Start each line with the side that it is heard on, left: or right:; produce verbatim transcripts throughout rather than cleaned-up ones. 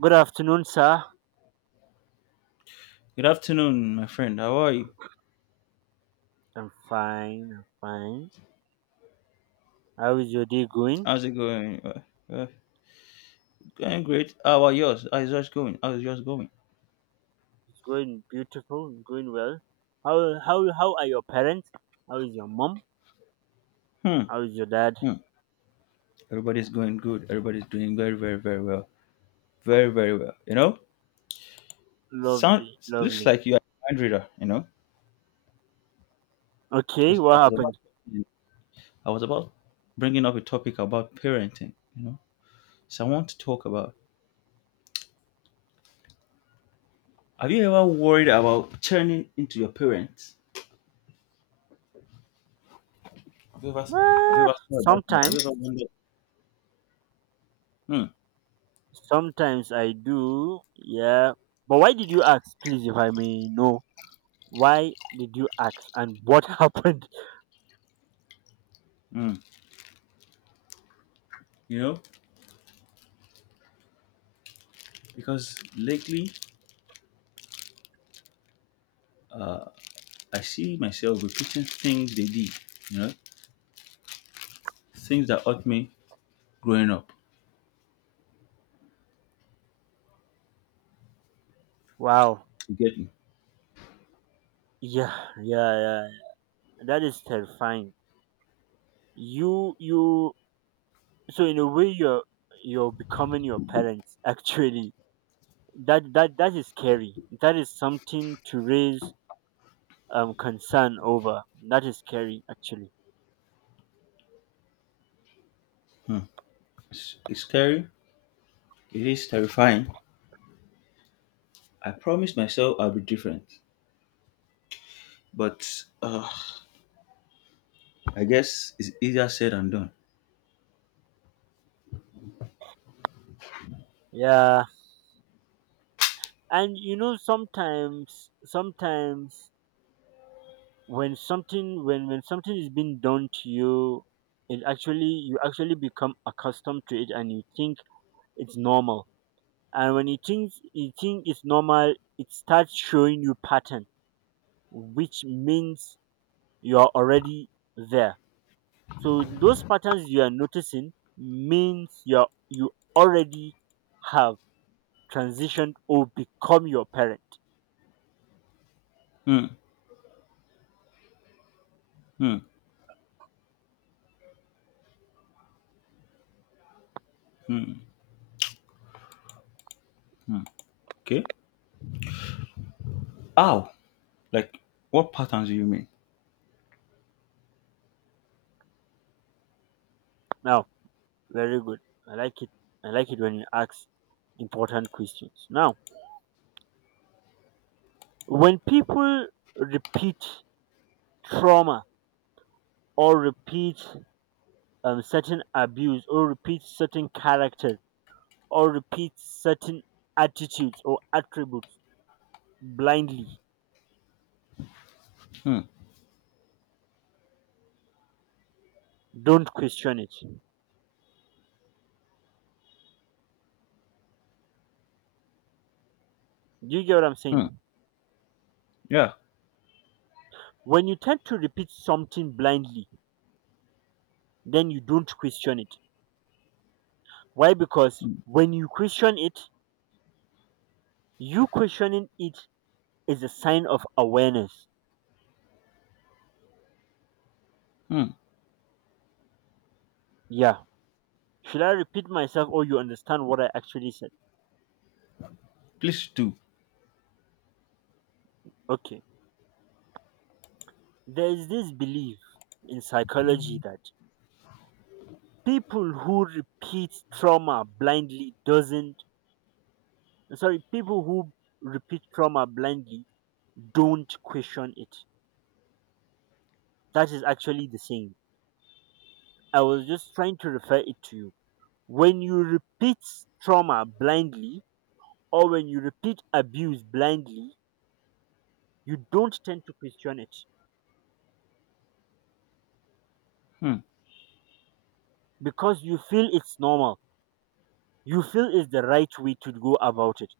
right: Good afternoon, sir.
left: Good afternoon, my friend. How are you?
right: I'm fine. I'm fine. How is your day going?
left: How's it going? Uh, uh, Going great. How are yours? How's yours going? How's yours going?
right: It's going beautiful. It's going well. How how how are your parents? How is your mom?
left: Hmm.
right: How is your dad?
left: Hmm. Everybody's going good. Everybody's doing very, very, very well. Very, very well. You know, sound
right: Lovely,
left: looks
right: lovely.
left: like you are a mind reader. You know,
right: Okay,
left: because I
right: what
left: was about,
right: happened?
left: I was about bringing up a topic about parenting. You know, so I want to talk about. Have you ever worried about turning into your parents? Have you ever, have you
right: Well,
left: ever thought about that? Have
right: sometimes,
left: you ever wondered? Hmm.
right: sometimes I do. Yeah, but why did you ask, please, if I may know? Why did you ask, and what happened?
left: Hmm. You know, because lately uh, I see myself repeating things they did, you know, things that hurt me growing up.
right: Wow.
left: You get me?
right: Yeah, yeah, yeah. That is terrifying. You you so in a way you're you're becoming your parents actually, that that that is scary. That is something to raise um concern over. That is scary actually.
left: Hmm. It's, it's scary. It is terrifying. I promised myself I'll be different, but uh, I guess it's easier said than done.
right: Yeah. And you know, sometimes sometimes when something, when when something is being done to you, it actually, you actually become accustomed to it and you think it's normal. And when you think you think it's normal, it starts showing you pattern, which means you're already there. So those patterns you are noticing means you're you already have transitioned or become your parent.
left: Hmm. Hmm. Hmm. Okay. How? Like, what patterns do you mean?
right: Now, very good. I like it. I like it when you ask important questions. Now, when people repeat trauma or repeat um, certain abuse, or repeat certain characters, or repeat certain attitudes or attributes blindly,
left: Hmm.
right: don't question it. Do you get what I'm
left: Hmm.
right: saying?
left: Yeah.
right: When you tend to repeat something blindly, then you don't question it. Why? Because when you question it, you questioning it is a sign of awareness.
left: Hmm.
right: Yeah. Should I repeat myself or you understand what I actually said?
left: Please do.
right: Okay. There is this belief in psychology that people who repeat trauma blindly doesn't, sorry, people who repeat trauma blindly don't question it. That is actually the saying. I was just trying to refer it to you. When you repeat trauma blindly, or when you repeat abuse blindly, you don't tend to question it
left: Hmm.
right: because you feel it's normal. You feel it's the right way to go about it.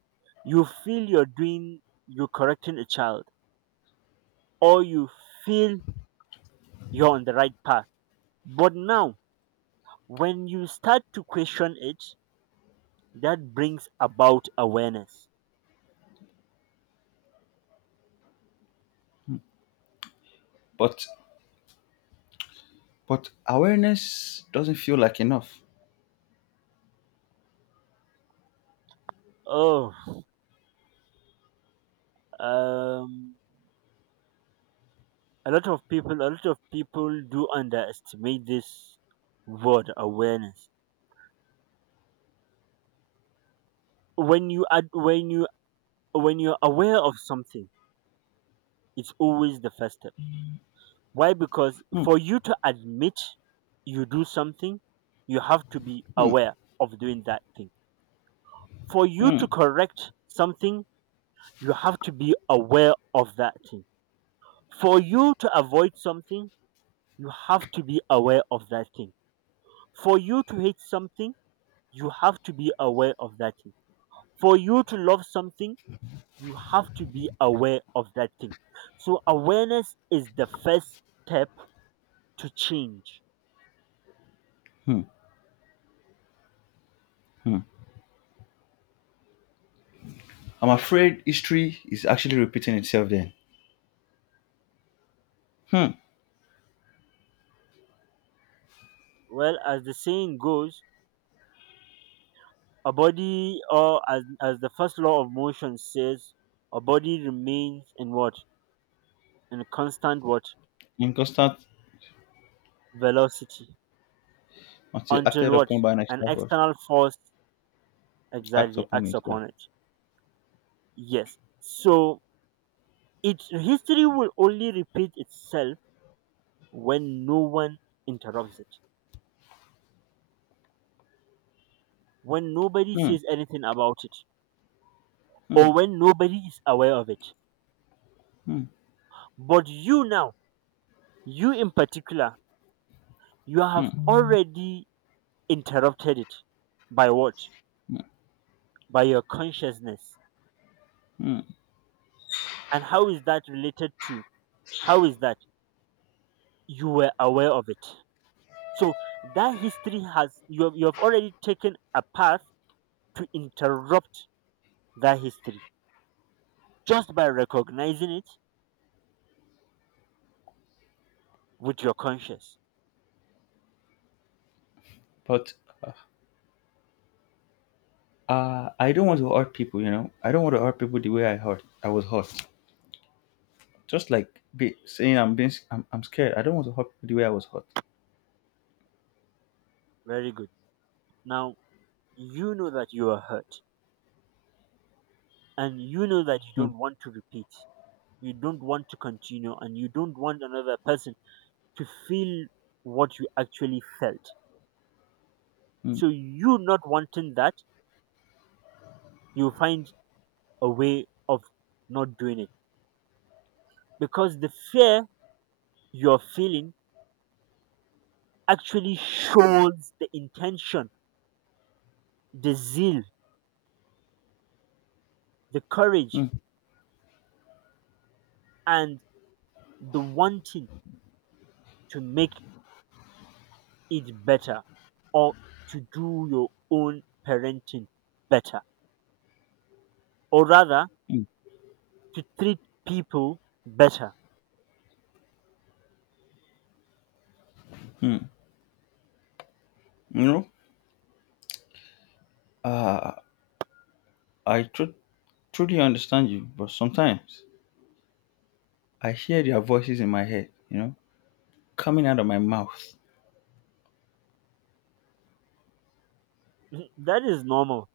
right: You feel you're doing, you're correcting a child, or you feel you're on the right path. But now, when you start to question it, that brings about awareness.
left: But but awareness doesn't feel like enough.
right: Oh, um, a lot of people a lot of people do underestimate this word awareness. When you add, when you, when you're aware of something, it's always the first step. Why? Because
left: Hmm.
right: for you to admit you do something, you have to be
left: Hmm.
right: aware of doing that thing. For you
left: Hmm.
right: to correct something, you have to be aware of that thing. For you to avoid something, you have to be aware of that thing. For you to hate something, you have to be aware of that thing. For you to love something, you have to be aware of that thing. So, awareness is the first step to change.
left: Hmm. Hmm. I'm afraid history is actually repeating itself then. Hmm.
right: Well, as the saying goes, a body, or as, as the first law of motion says, a body remains in what? In constant what?
left: In constant
right: Velocity.
left: until
right: Until
left: acted
right: what?
left: upon by an
right: An
left: extra force.
right: external force
left: Act
right: exactly
left: upon
right: acts
left: it, yeah.
right: upon it. Yes. So, it, history will only repeat itself when no one interrupts it, when nobody
left: Hmm.
right: says anything about it,
left: Hmm.
right: or when nobody is aware of it.
left: Hmm.
right: But you now, you in particular, you have
left: Hmm.
right: already interrupted it by what?
left: Hmm.
right: By your consciousness.
left: Hmm.
right: And how is that related to? How is that? You were aware of it. So that history has, you have, you have already taken a path to interrupt that history just by recognizing it with your conscience.
left: But uh, I don't want to hurt people, you know. I don't want to hurt people the way I hurt. I was hurt. Just like be, saying I'm being, s- I'm, I'm scared. I don't want to hurt people the way I was hurt.
right: Very good. Now, you know that you are hurt and you know that you
left: Hmm.
right: don't want to repeat, you don't want to continue, and you don't want another person to feel what you actually felt.
left: Hmm.
right: So, you not wanting that, you find a way of not doing it because the fear you're feeling actually shows the intention, the zeal, the
left: Hmm.
right: courage, and the wanting to make it better, or to do your own parenting better. Or rather,
left: Hmm.
right: to treat people better.
left: Hmm. You know, uh, I tru- truly understand you, but sometimes I hear their voices in my head, you know, coming out of my mouth.
right: That is normal.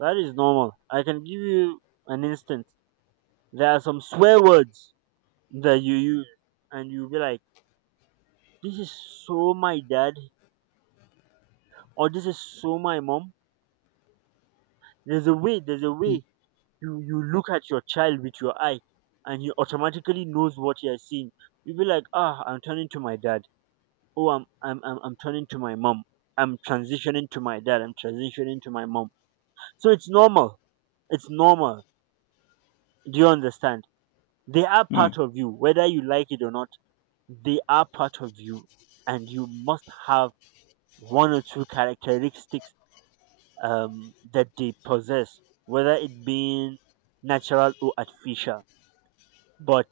right: That is normal. I can give you an instance. There are some swear words that you use, and you'll be like, "This is so my dad," or "This is so my mom." There's a way. There's a way you you look at your child with your eye, and you automatically knows what you are seeing. You'll be like, "Ah, I'm turning to my dad. Oh, I'm I'm I'm, I'm turning to my mom. I'm transitioning to my dad. I'm transitioning to my mom." So it's normal. It's normal. Do you understand? They are
left: Hmm.
right: part of you, whether you like it or not. They are part of you, and you must have one or two characteristics um, that they possess, whether it being natural or artificial. But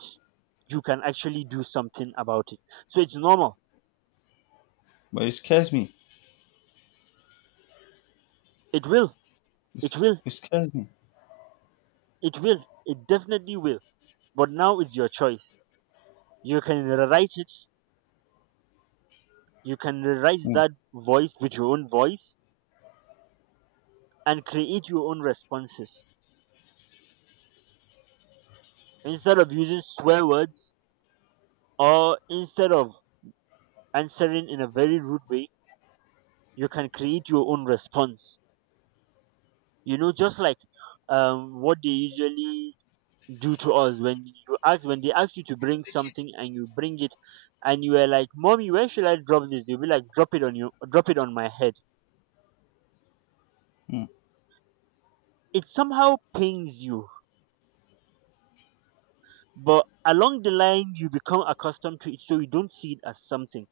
right: you can actually do something about it. So it's normal.
left: But it scares me.
right: It will.
left: It's,
right: It will.
left: it scares me.
right: It will. It definitely will. But now it's your choice. You can rewrite it. You can rewrite
left: Hmm.
right: that voice with your own voice and create your own responses. Instead of using swear words, or instead of answering in a very rude way, you can create your own response. You know, just like um, what they usually do to us. When you ask, when they ask you to bring something and you bring it and you are like, "Mommy, where should I drop this?" They'll be like, "Drop it on you, drop it on my head."
left: Mm.
right: It somehow pains you. But along the line you become accustomed to it, so you don't see it as something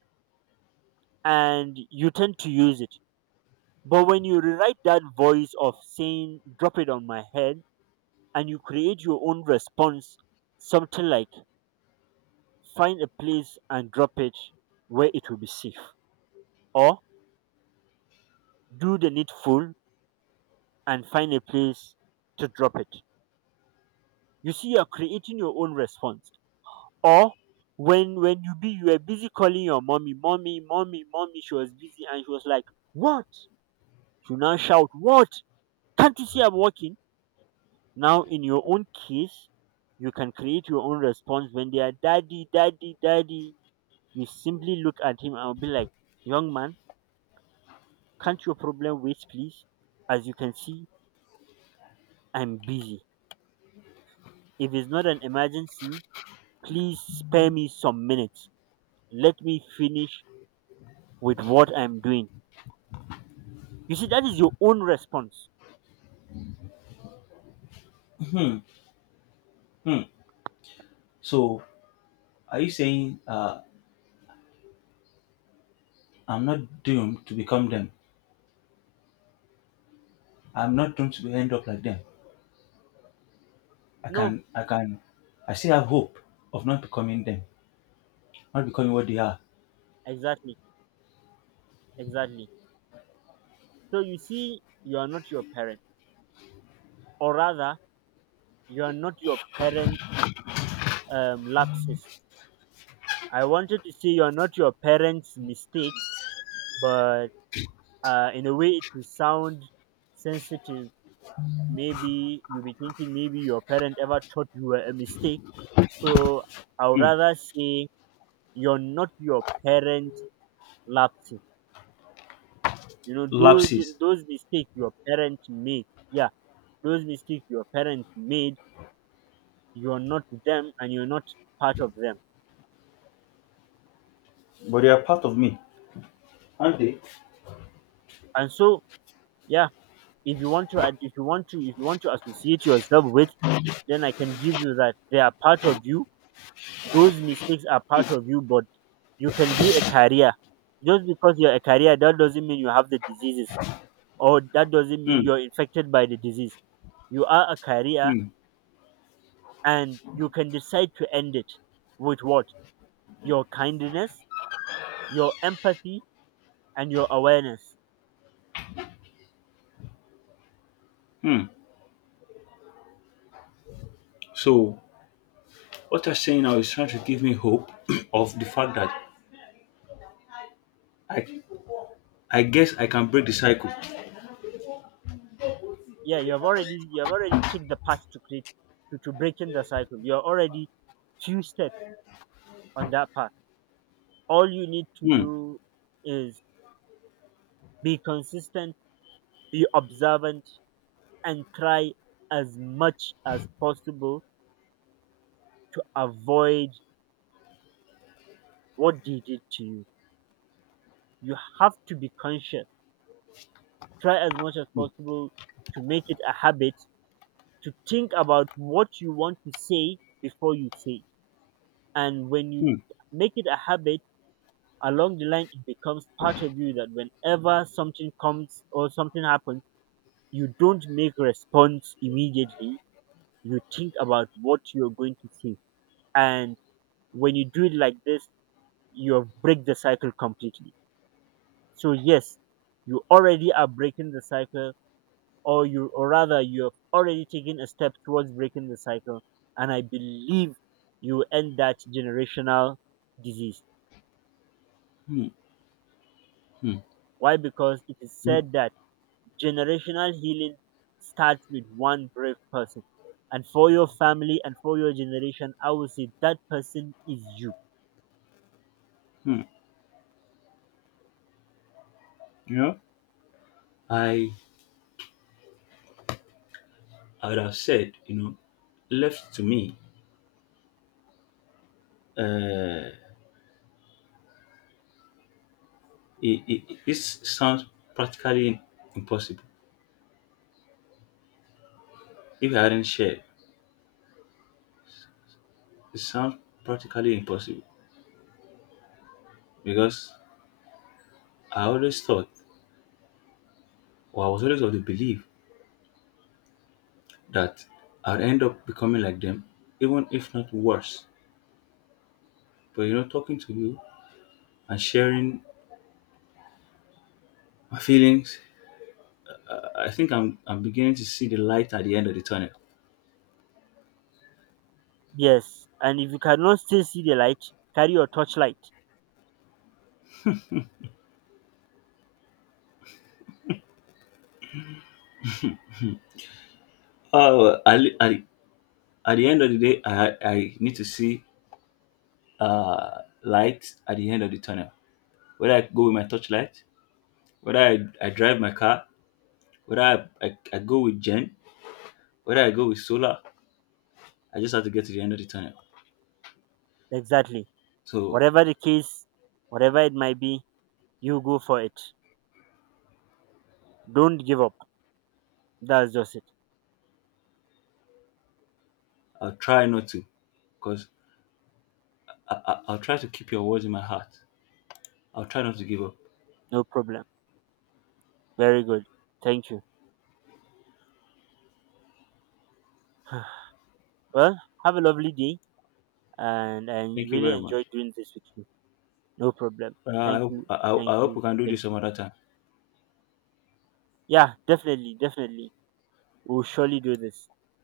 right: and you tend to use it. But when you rewrite that voice of saying, "Drop it on my head," and you create your own response, something like, "Find a place and drop it where it will be safe," or, "Do the needful and find a place to drop it." You see, you're creating your own response. Or when when you be, you were busy calling your mommy, "Mommy, mommy, mommy," she was busy and she was like, "What?" You now shout, "What? Can't you see I'm working?" Now, in your own case, you can create your own response when they are, "Daddy, daddy, daddy." You simply look at him and be like, "Young man, can't your problem wait, please? As you can see, I'm busy. If it's not an emergency, please spare me some minutes. Let me finish with what I'm doing." You see, that is your own response.
left: Hmm. Hmm. So, are you saying uh, I'm not doomed to become them? I'm not doomed to end up like them. I
right: No,
left: can, I can, I still have hope of not becoming them, not becoming what they are.
right: exactly, exactly. So you see, you are not your parent, or rather, you are not your parent um, lapses. I wanted to say you're not your parents' mistake, but uh, in a way, it will sound sensitive. Maybe you'll be thinking maybe your parent ever taught you were a mistake. So I would rather say you're not your parent lapses. You know, those,
left: Lapses,
right: those mistakes your parent made. Yeah, those mistakes your parent made, you're not them and you're not part of them.
left: but they are part of me, aren't they?
right: And so, yeah, if you want to, if you want to, if you want to associate yourself with, then I can give you that they are part of you. Those mistakes are part of you, but you can be a carrier. Just because you're a carrier, that doesn't mean you have the diseases, or that doesn't mean
left: Hmm.
right: you're infected by the disease. You are a carrier,
left: Hmm.
right: and you can decide to end it with what? Your kindness, your empathy, and your awareness.
left: Hmm. So, what you're saying now is trying to give me hope of the fact that I, I guess I can break the cycle.
right: Yeah, you have already you have already taken the path to create, to, to breaking the cycle. You're already few steps on that path. All you need to
left: Hmm.
right: do is be consistent, be observant, and try as much as possible to avoid what they did to you. You have to be conscious. Try as much as possible to make it a habit to think about what you want to say before you say it. And when you
left: Hmm.
right: make it a habit, along the line, it becomes part of you that whenever something comes or something happens, you don't make response immediately. You think about what you're going to say. And when you do it like this, you have break the cycle completely. So yes, you already are breaking the cycle, or you, or rather you have already taken a step towards breaking the cycle, and I believe you end that generational disease.
left: Hmm. Hmm.
right: Why? Because it is
left: You know,
right: said that generational healing starts with one brave person, and for your family and for your generation I would say that person is you.
left: hmm. You know, I I would have said, you know, left to me, uh, it, it, it- this sounds practically impossible. If I hadn't shared, it sounds practically impossible because I always thought, or I was always of the belief that I'd end up becoming like them, even if not worse. But you know, talking to you and sharing my feelings, I I think I'm I'm beginning to see the light at the end of the tunnel.
right: Yes, and if you cannot still see the light, carry your torchlight.
left: Oh, at I, at the at the end of the day, I I need to see uh, light at the end of the tunnel. Whether I go with my torchlight, whether I, I drive my car, whether I, I, I go with gen, whether I go with solar, I just have to get to the end of the tunnel.
right: Exactly.
left: So
right: Whatever the case, whatever it might be, you go for it. Don't give up. That's just it.
left: I'll try not to, because I, I, I'll try to keep your words in my heart. I'll try not to give up.
right: No problem. Very good. Thank you. Well, have a lovely day and I
left: Thank you
right: really
left: very much.
right: enjoyed doing this with you. No problem.
left: Uh, I,
right: Thank
left: hope,
right: you.
left: I, I I
right: Thank
left: hope
right: you.
left: we can do
right: Thank
left: this some
right: you.
left: other time.
right: Yeah, definitely. Definitely. We'll surely do this.